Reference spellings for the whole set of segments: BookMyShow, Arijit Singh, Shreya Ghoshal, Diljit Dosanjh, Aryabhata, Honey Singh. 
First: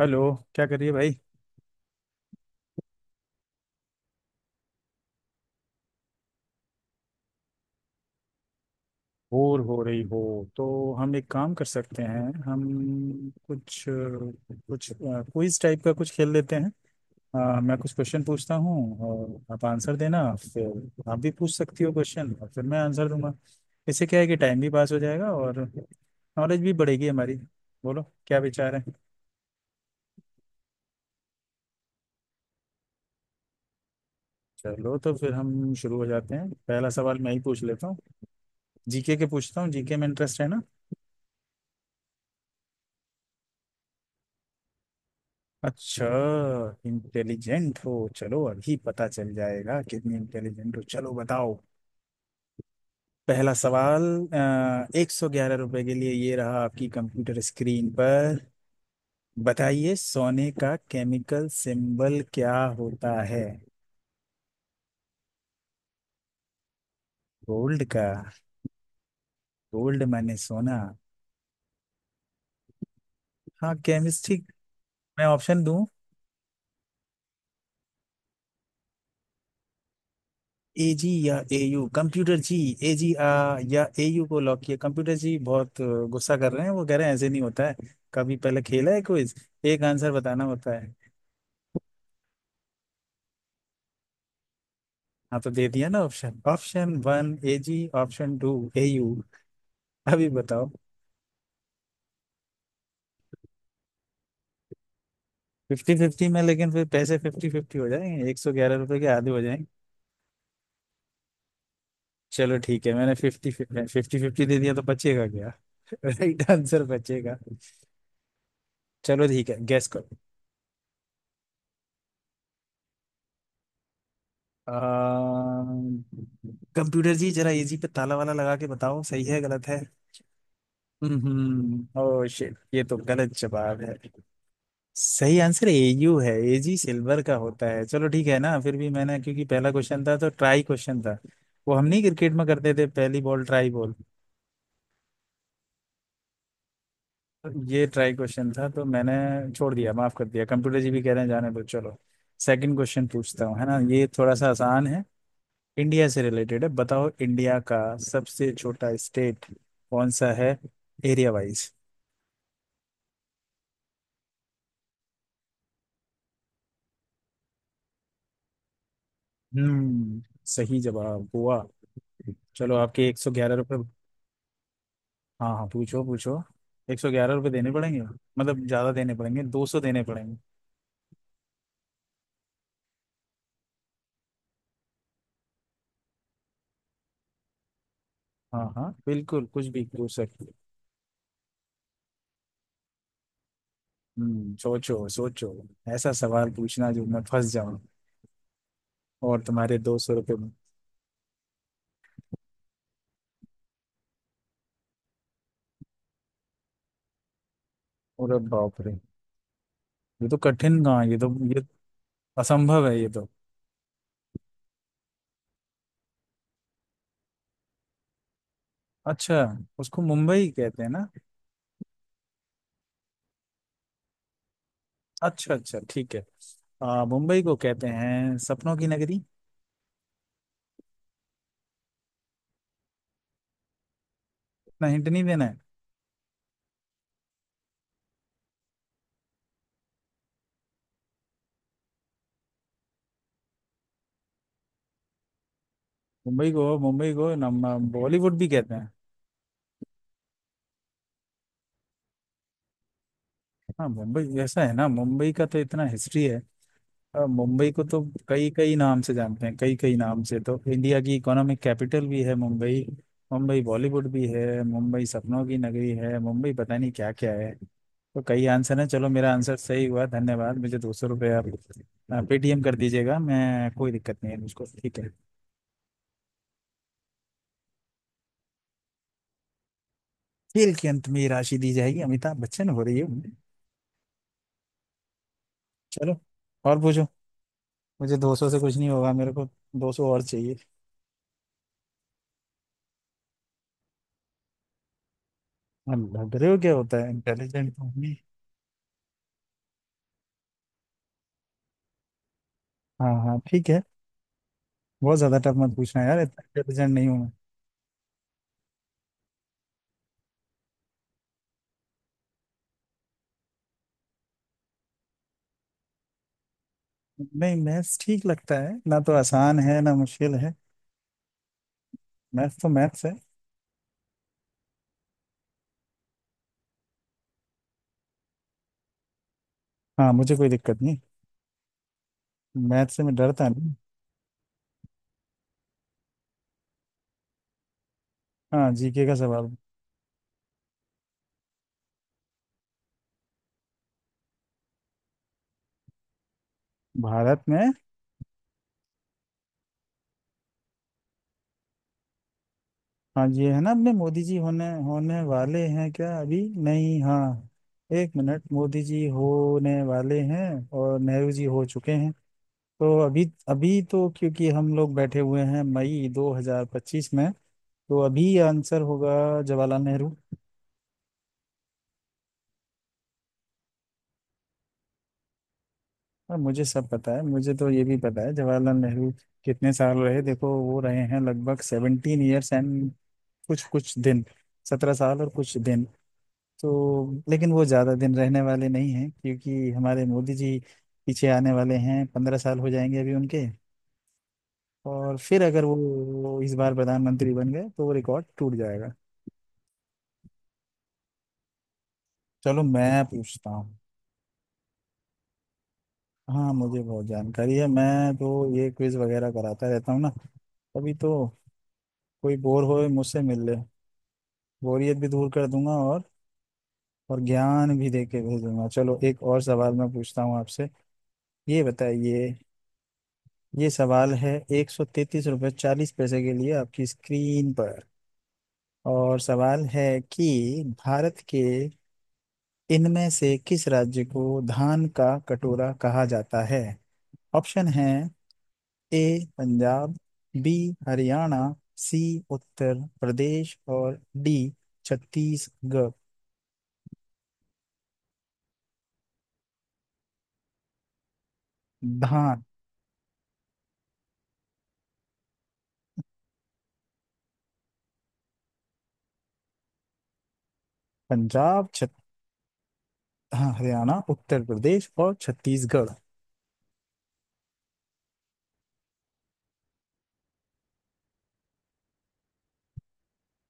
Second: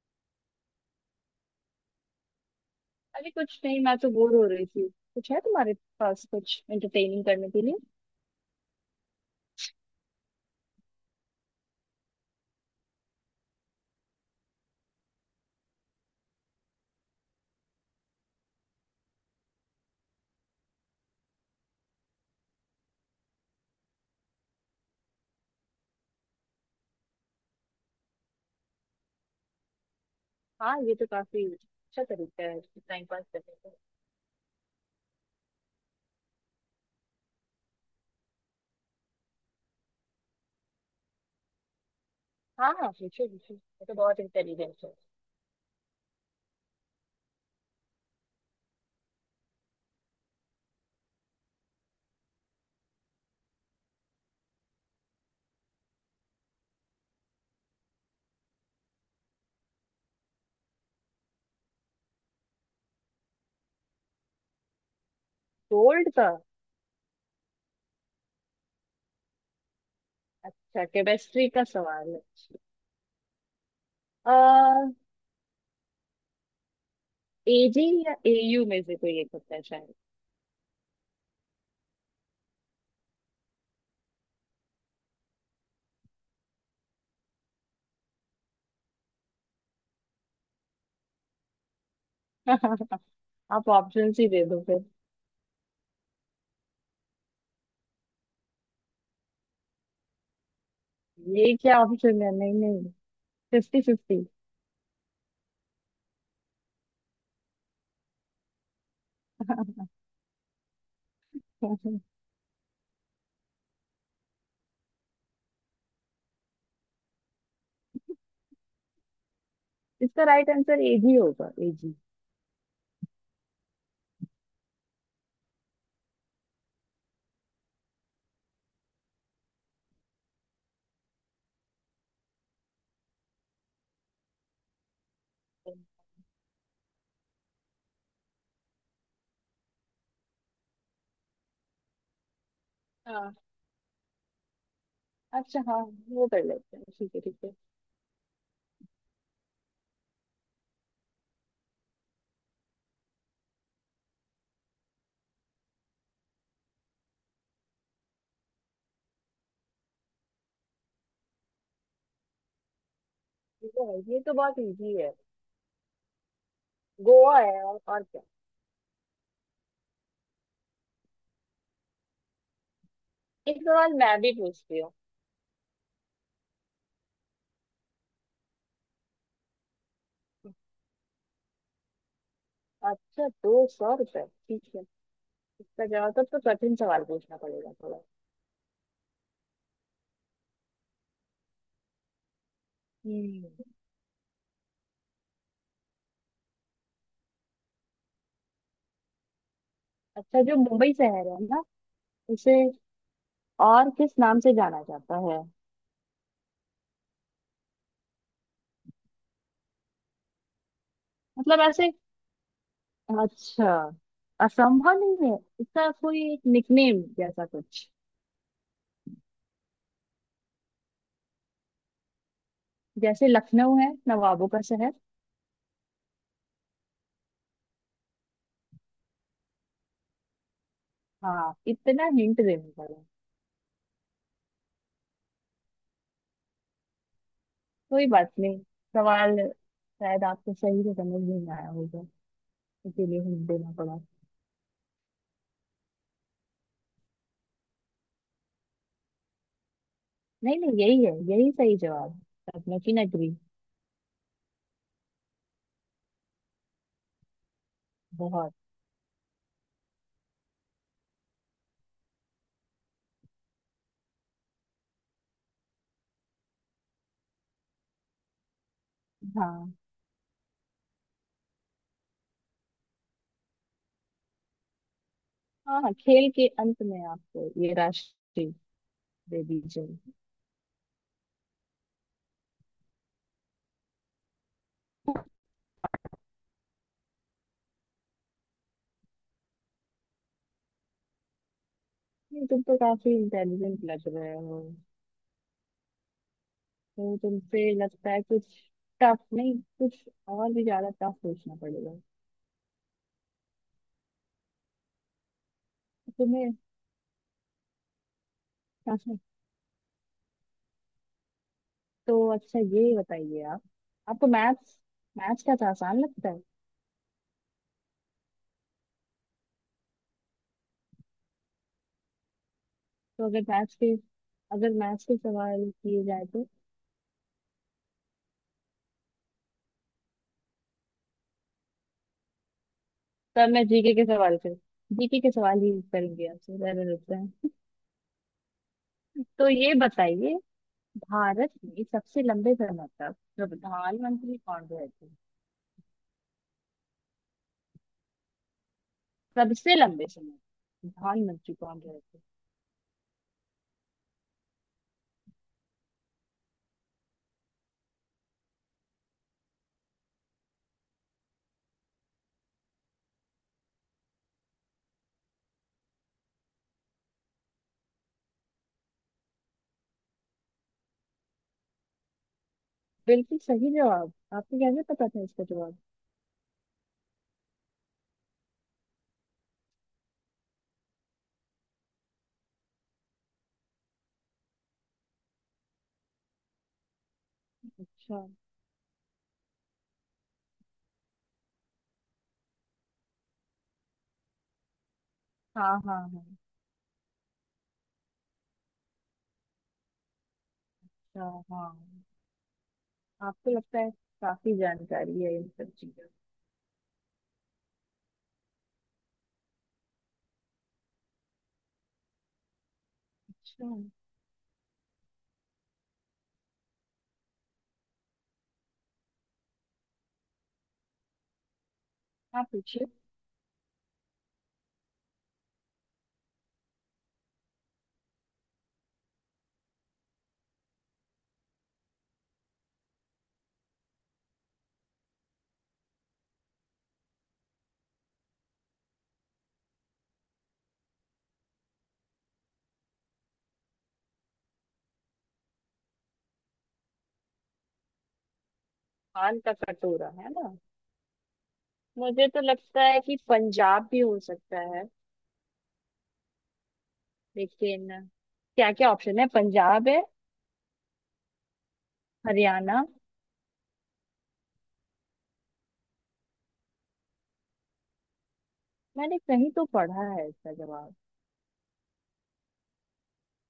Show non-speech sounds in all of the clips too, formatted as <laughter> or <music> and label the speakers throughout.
Speaker 1: Hello. क्या कर रही है भाई।
Speaker 2: अरे कुछ नहीं, मैं तो बोर हो रही थी। कुछ है तुम्हारे पास कुछ एंटरटेनिंग करने के लिए।
Speaker 1: बोर हो रही हो तो हम एक काम कर सकते हैं। हम कुछ कुछ क्विज टाइप का कुछ खेल लेते हैं। मैं कुछ क्वेश्चन पूछता हूँ और आप आंसर देना, फिर आप भी पूछ सकती हो क्वेश्चन और फिर मैं आंसर दूंगा। इससे क्या है कि टाइम भी पास हो जाएगा और नॉलेज भी बढ़ेगी हमारी। बोलो क्या विचार है।
Speaker 2: हाँ, ये तो काफी अच्छा तरीका है टाइम पास करने का।
Speaker 1: चलो तो फिर हम शुरू हो जाते हैं। पहला सवाल मैं ही पूछ लेता हूँ, जीके के पूछता हूँ। जीके में इंटरेस्ट है ना?
Speaker 2: हाँ हाँ, पूछो पूछो, ये तो बहुत इंटेलिजेंट है।
Speaker 1: अच्छा, इंटेलिजेंट हो। चलो अभी पता चल जाएगा कितनी इंटेलिजेंट हो। चलो बताओ, पहला सवाल 111 रुपए के लिए, ये रहा आपकी कंप्यूटर स्क्रीन पर। बताइए, सोने का केमिकल सिंबल क्या होता है?
Speaker 2: गोल्ड का।
Speaker 1: गोल्ड का, गोल्ड माने सोना।
Speaker 2: अच्छा, केमिस्ट्री का सवाल है।
Speaker 1: हाँ,
Speaker 2: आ,
Speaker 1: केमिस्ट्री। मैं ऑप्शन दूं?
Speaker 2: एजी या एयू में से कोई एक होता है शायद।
Speaker 1: एजी या एयू, कंप्यूटर जी एजी आ या एयू को लॉक किया। कंप्यूटर जी बहुत गुस्सा कर रहे हैं। वो कह रहे हैं ऐसे नहीं होता है। कभी पहले खेला है क्विज? एक आंसर बताना होता है।
Speaker 2: <laughs> आप ऑप्शन ही दे दो फिर।
Speaker 1: हाँ, तो दे दिया ना option. Option one AG, option two AU. अभी बताओ।
Speaker 2: ये क्या ऑप्शन है, नहीं नहीं, फिफ्टी फिफ्टी।
Speaker 1: फिफ्टी फिफ्टी में, लेकिन फिर पैसे फिफ्टी फिफ्टी हो जाएंगे। 111 रुपए के आधे हो जाएंगे।
Speaker 2: <laughs>
Speaker 1: चलो ठीक है, मैंने फिफ्टी फिफ्टी फिफ्टी दे दिया तो बचेगा क्या <laughs> राइट आंसर बचेगा। चलो ठीक है, गैस करो।
Speaker 2: इसका राइट आंसर एजी होगा, एजी।
Speaker 1: कंप्यूटर जी, जरा इजी पे ताला वाला लगा के बताओ सही है गलत है। हम्म, ओह शिट, ये तो गलत जवाब है। सही आंसर एयू है, एजी सिल्वर का होता है। चलो ठीक है ना, फिर भी मैंने क्योंकि पहला क्वेश्चन था तो ट्राई क्वेश्चन था। वो हम नहीं क्रिकेट में करते थे, पहली
Speaker 2: हाँ।
Speaker 1: Ball try ball.
Speaker 2: अच्छा, हाँ, वो कर लेते हैं, ठीक है ठीक है।
Speaker 1: ये ट्राई क्वेश्चन था तो मैंने छोड़ दिया, माफ कर दिया। कंप्यूटर जी भी कह रहे हैं जाने दो। चलो, सेकंड क्वेश्चन पूछता हूँ। है ना, ये थोड़ा सा आसान है। इंडिया से रिलेटेड है। बताओ, इंडिया का सबसे छोटा स्टेट कौन सा है, एरिया वाइज?
Speaker 2: ये तो है, ये तो बहुत इजी है। गोवा है, और क्या।
Speaker 1: हम्म, सही जवाब गोवा। चलो आपके एक सौ ग्यारह
Speaker 2: एक
Speaker 1: रुपये
Speaker 2: सवाल मैं भी पूछती हूँ।
Speaker 1: हाँ हाँ, पूछो पूछो। 111 रुपये देने पड़ेंगे, मतलब ज्यादा देने पड़ेंगे, 200 देने पड़ेंगे।
Speaker 2: अच्छा, 200 रुपये ठीक है। इसका जवाब तो कठिन सवाल पूछना पड़ेगा थोड़ा।
Speaker 1: हाँ हाँ, बिल्कुल, कुछ भी पूछ सकते हो।
Speaker 2: हम्म।
Speaker 1: हम्म, सोचो सोचो। ऐसा सवाल पूछना जो मैं फंस जाऊं और तुम्हारे 200 रुपये
Speaker 2: अच्छा,
Speaker 1: में।
Speaker 2: जो मुंबई शहर है ना उसे और किस नाम से जाना जाता है।
Speaker 1: और बाप रे, ये तो कठिन कहाँ है, ये तो,
Speaker 2: मतलब
Speaker 1: ये
Speaker 2: ऐसे।
Speaker 1: असंभव है ये तो।
Speaker 2: अच्छा, असंभव नहीं है, इसका कोई एक निकनेम जैसा कुछ,
Speaker 1: अच्छा, उसको मुंबई कहते हैं ना।
Speaker 2: जैसे लखनऊ है नवाबों का शहर।
Speaker 1: अच्छा अच्छा ठीक है। मुंबई को कहते हैं सपनों की नगरी।
Speaker 2: हाँ, इतना हिंट देना पड़ा।
Speaker 1: इतना हिंट नहीं देना है।
Speaker 2: कोई बात नहीं। सवाल शायद आपको सही से समझ नहीं आया होगा, इसीलिए हिंट देना पड़ा।
Speaker 1: मुंबई को नम बॉलीवुड भी कहते हैं।
Speaker 2: नहीं नहीं, यही है, यही सही जवाब है, सपनों की नगरी।
Speaker 1: हाँ मुंबई, ऐसा है ना, मुंबई का तो इतना हिस्ट्री है। मुंबई को तो कई
Speaker 2: बहुत।
Speaker 1: कई नाम से जानते हैं। कई कई नाम से, तो इंडिया की इकोनॉमिक कैपिटल भी है मुंबई, मुंबई बॉलीवुड भी है, मुंबई सपनों की नगरी है, मुंबई पता नहीं क्या क्या है। तो कई आंसर है। चलो मेरा आंसर
Speaker 2: हाँ।
Speaker 1: सही हुआ, धन्यवाद। मुझे 200 रुपये आप पेटीएम कर दीजिएगा। मैं, कोई दिक्कत नहीं है मुझको, ठीक है।
Speaker 2: हाँ हाँ, खेल के अंत में आपको ये राशि दे दी जाएगी।
Speaker 1: खेल के अंत में ये राशि दी जाएगी, अमिताभ बच्चन हो रही है उनमें। चलो और पूछो। मुझे दो सौ से कुछ नहीं होगा, मेरे को 200 और चाहिए।
Speaker 2: तुम तो काफी इंटेलिजेंट लग रहे हो।
Speaker 1: हम लग रहे हो क्या होता है,
Speaker 2: तो तुमसे
Speaker 1: इंटेलिजेंट तो हूँ
Speaker 2: लगता
Speaker 1: ही।
Speaker 2: है कुछ टफ नहीं, कुछ और भी ज्यादा टफ पूछना पड़ेगा
Speaker 1: हाँ हाँ ठीक है, बहुत ज्यादा टफ मत पूछना यार, इतना
Speaker 2: तुम्हें।
Speaker 1: इंटेलिजेंट नहीं हूँ।
Speaker 2: <laughs> तो अच्छा, ये बताइए आप, आपको मैथ्स मैथ्स का तो आसान लगता है।
Speaker 1: मैं नहीं, मैथ्स ठीक लगता है ना तो, आसान है ना मुश्किल है, मैथ्स तो मैथ्स है।
Speaker 2: तो अगर मैथ्स के सवाल किए जाए तो।
Speaker 1: हाँ, मुझे कोई दिक्कत नहीं, मैथ्स से मैं डरता
Speaker 2: तब मैं
Speaker 1: नहीं।
Speaker 2: जीके के सवाल ही करेंगे आपसे, ज्यादा लगता है।
Speaker 1: हाँ, जीके का
Speaker 2: तो
Speaker 1: सवाल।
Speaker 2: ये बताइए, भारत में सबसे लंबे समय तक प्रधानमंत्री कौन रहे थे।
Speaker 1: भारत में,
Speaker 2: सबसे लंबे समय तक प्रधानमंत्री कौन रहे थे।
Speaker 1: हाँ ये है ना, अपने मोदी जी होने होने वाले हैं क्या अभी? नहीं, हाँ एक मिनट, मोदी जी होने वाले हैं और नेहरू जी हो चुके हैं। तो अभी अभी तो, क्योंकि हम लोग बैठे हुए हैं मई 2025 में, तो अभी आंसर होगा जवाहरलाल नेहरू।
Speaker 2: बिल्कुल सही जवाब, आपको कैसे पता था इसका जवाब।
Speaker 1: और मुझे सब पता है, मुझे तो ये भी पता है जवाहरलाल नेहरू कितने साल रहे। देखो, वो रहे हैं लगभग 17 years एंड कुछ कुछ दिन, 17 साल और कुछ दिन। तो लेकिन वो ज़्यादा दिन
Speaker 2: अच्छा।
Speaker 1: रहने वाले नहीं हैं, क्योंकि हमारे मोदी जी पीछे आने वाले हैं। 15 साल हो जाएंगे अभी उनके, और फिर अगर
Speaker 2: हाँ
Speaker 1: वो,
Speaker 2: हाँ हाँ।
Speaker 1: वो इस बार प्रधानमंत्री बन गए तो वो रिकॉर्ड टूट जाएगा।
Speaker 2: अच्छा। हाँ।
Speaker 1: चलो मैं पूछता
Speaker 2: आपको
Speaker 1: हूँ।
Speaker 2: लगता है काफी जानकारी है इन सब चीजों।
Speaker 1: हाँ, मुझे बहुत जानकारी है, मैं तो ये क्विज वगैरह कराता रहता हूँ ना अभी तो। कोई बोर होए मुझसे मिल ले,
Speaker 2: अच्छा।
Speaker 1: बोरियत भी दूर कर दूंगा और ज्ञान भी दे के भेजूंगा। चलो एक और सवाल मैं पूछता हूँ आपसे। ये बताइए,
Speaker 2: आप पूछिए।
Speaker 1: ये सवाल है 133.40 रुपये के लिए, आपकी स्क्रीन पर। और सवाल है कि भारत के इनमें से किस राज्य को धान का कटोरा कहा जाता है? ऑप्शन है, A Punjab, B Haryana, C Uttar Pradesh, और डी छत्तीसगढ़।
Speaker 2: पान का कटोरा है ना, मुझे तो
Speaker 1: धान।
Speaker 2: लगता है कि पंजाब भी हो सकता है, लेकिन क्या क्या ऑप्शन है, पंजाब है,
Speaker 1: पंजाब, छत।
Speaker 2: हरियाणा।
Speaker 1: हाँ, हरियाणा, उत्तर प्रदेश और छत्तीसगढ़।
Speaker 2: मैंने कहीं तो पढ़ा है इसका जवाब।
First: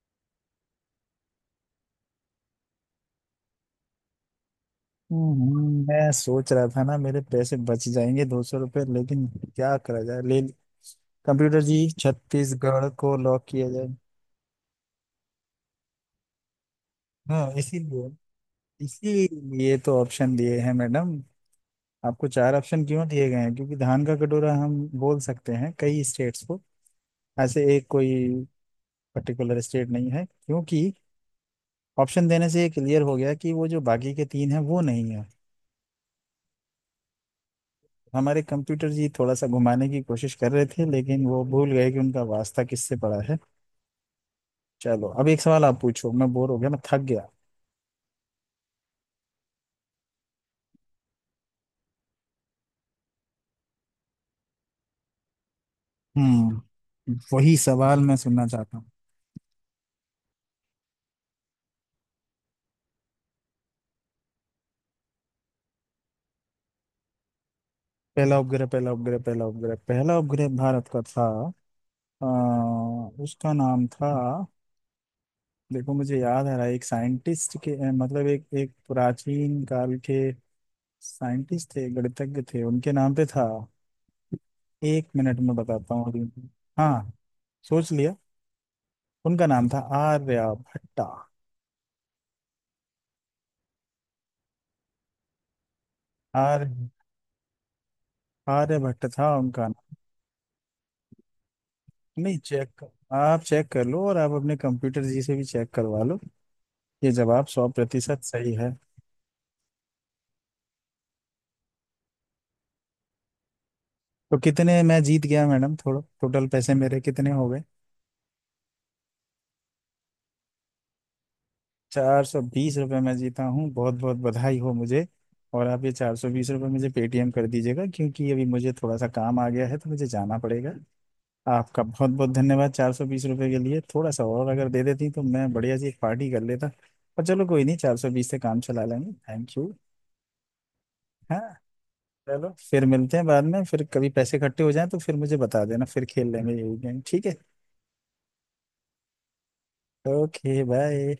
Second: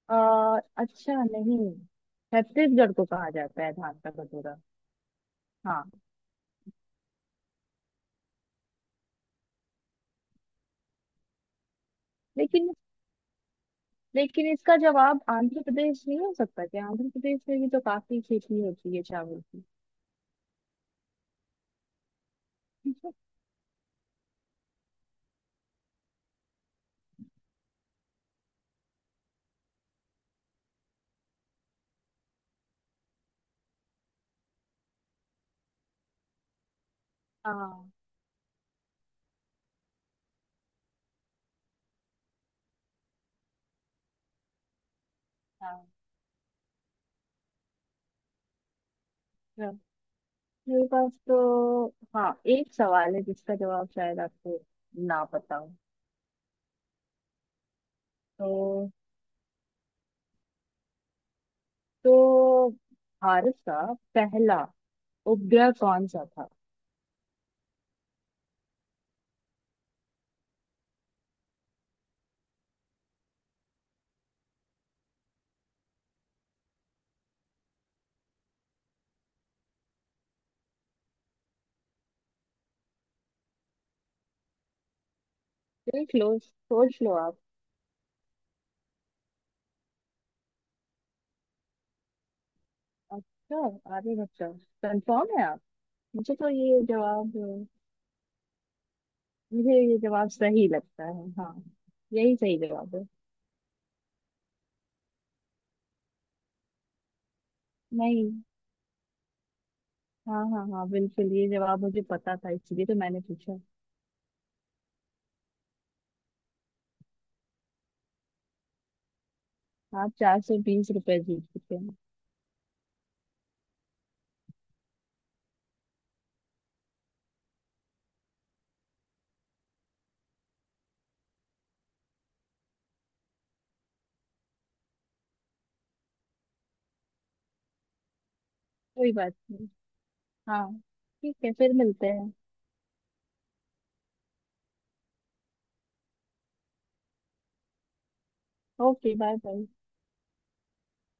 Speaker 2: अच्छा, नहीं, छत्तीसगढ़ को कहा जाता है धान का कटोरा। हाँ,
Speaker 1: मैं सोच रहा था ना मेरे पैसे बच जाएंगे 200 रुपये, लेकिन क्या करा जाए। ले, कंप्यूटर जी,
Speaker 2: लेकिन
Speaker 1: छत्तीसगढ़ को लॉक किया जाए।
Speaker 2: लेकिन इसका जवाब आंध्र प्रदेश नहीं हो सकता क्या, आंध्र प्रदेश
Speaker 1: हाँ,
Speaker 2: में भी तो
Speaker 1: इसीलिए
Speaker 2: काफी खेती होती है चावल की।
Speaker 1: इसीलिए तो ऑप्शन दिए हैं मैडम। आपको चार ऑप्शन क्यों दिए गए हैं? क्योंकि धान का कटोरा हम बोल सकते हैं कई स्टेट्स को। ऐसे एक कोई पर्टिकुलर स्टेट नहीं है, क्योंकि ऑप्शन देने से ये क्लियर हो गया कि वो जो बाकी के तीन हैं वो नहीं है।
Speaker 2: हाँ
Speaker 1: हमारे कंप्यूटर जी थोड़ा सा घुमाने की कोशिश कर रहे थे, लेकिन वो भूल गए कि उनका वास्ता किससे पड़ा है। चलो, अब एक सवाल आप
Speaker 2: हाँ
Speaker 1: पूछो, मैं बोर हो गया, मैं थक गया।
Speaker 2: हाँ। मेरे पास तो, हाँ, एक सवाल है जिसका जवाब शायद आपको ना पता हो।
Speaker 1: हम्म, वही सवाल मैं सुनना चाहता हूँ।
Speaker 2: तो तो भारत का पहला उपग्रह कौन सा था।
Speaker 1: पहला उपग्रह भारत का था। आ, उसका नाम था, देखो मुझे याद आ रहा है। एक साइंटिस्ट के मतलब एक एक प्राचीन काल के साइंटिस्ट थे, गणितज्ञ थे, उनके नाम पे था। एक मिनट में बताता
Speaker 2: देख लो,
Speaker 1: हूँ।
Speaker 2: सोच
Speaker 1: हाँ,
Speaker 2: लो आप।
Speaker 1: सोच लिया, उनका नाम था आर्य भट्टा।
Speaker 2: अच्छा, आगे बच्चा, कंफर्म है आप। मुझे तो
Speaker 1: आर्य
Speaker 2: ये जवाब
Speaker 1: आर्य भट्ट था उनका
Speaker 2: मुझे
Speaker 1: नाम।
Speaker 2: ये जवाब सही लगता है, हाँ, यही
Speaker 1: नहीं,
Speaker 2: सही
Speaker 1: चेक,
Speaker 2: जवाब है।
Speaker 1: आप चेक कर लो और आप अपने कंप्यूटर जी से भी चेक करवा लो। ये जवाब 100%
Speaker 2: नहीं,
Speaker 1: सही है।
Speaker 2: हाँ हाँ हाँ, बिल्कुल ये जवाब मुझे पता था, इसलिए तो मैंने पूछा।
Speaker 1: तो कितने मैं जीत गया मैडम? थोड़ा टोटल पैसे मेरे कितने हो गए?
Speaker 2: आप 420 रुपए जीत चुके हैं।
Speaker 1: चार सौ बीस रुपये मैं जीता हूँ, बहुत बहुत बधाई हो मुझे। और आप ये 420 रुपये मुझे पेटीएम कर दीजिएगा, क्योंकि अभी मुझे थोड़ा सा काम आ गया है तो मुझे जाना पड़ेगा। आपका बहुत बहुत धन्यवाद। 420 रुपये के लिए, थोड़ा सा और अगर दे देती तो मैं बढ़िया सी एक पार्टी कर लेता, पर चलो कोई नहीं, चार सौ बीस से काम चला
Speaker 2: कोई
Speaker 1: लेंगे,
Speaker 2: बात।
Speaker 1: Thank you.
Speaker 2: हाँ, ठीक है,
Speaker 1: हाँ,
Speaker 2: फिर मिलते हैं।
Speaker 1: चलो फिर मिलते हैं बाद में। फिर कभी पैसे इकट्ठे हो जाएं तो फिर मुझे बता देना, फिर खेल लेंगे यही गेम, ठीक है?
Speaker 2: Okay, bye bye.
Speaker 1: Okay bye.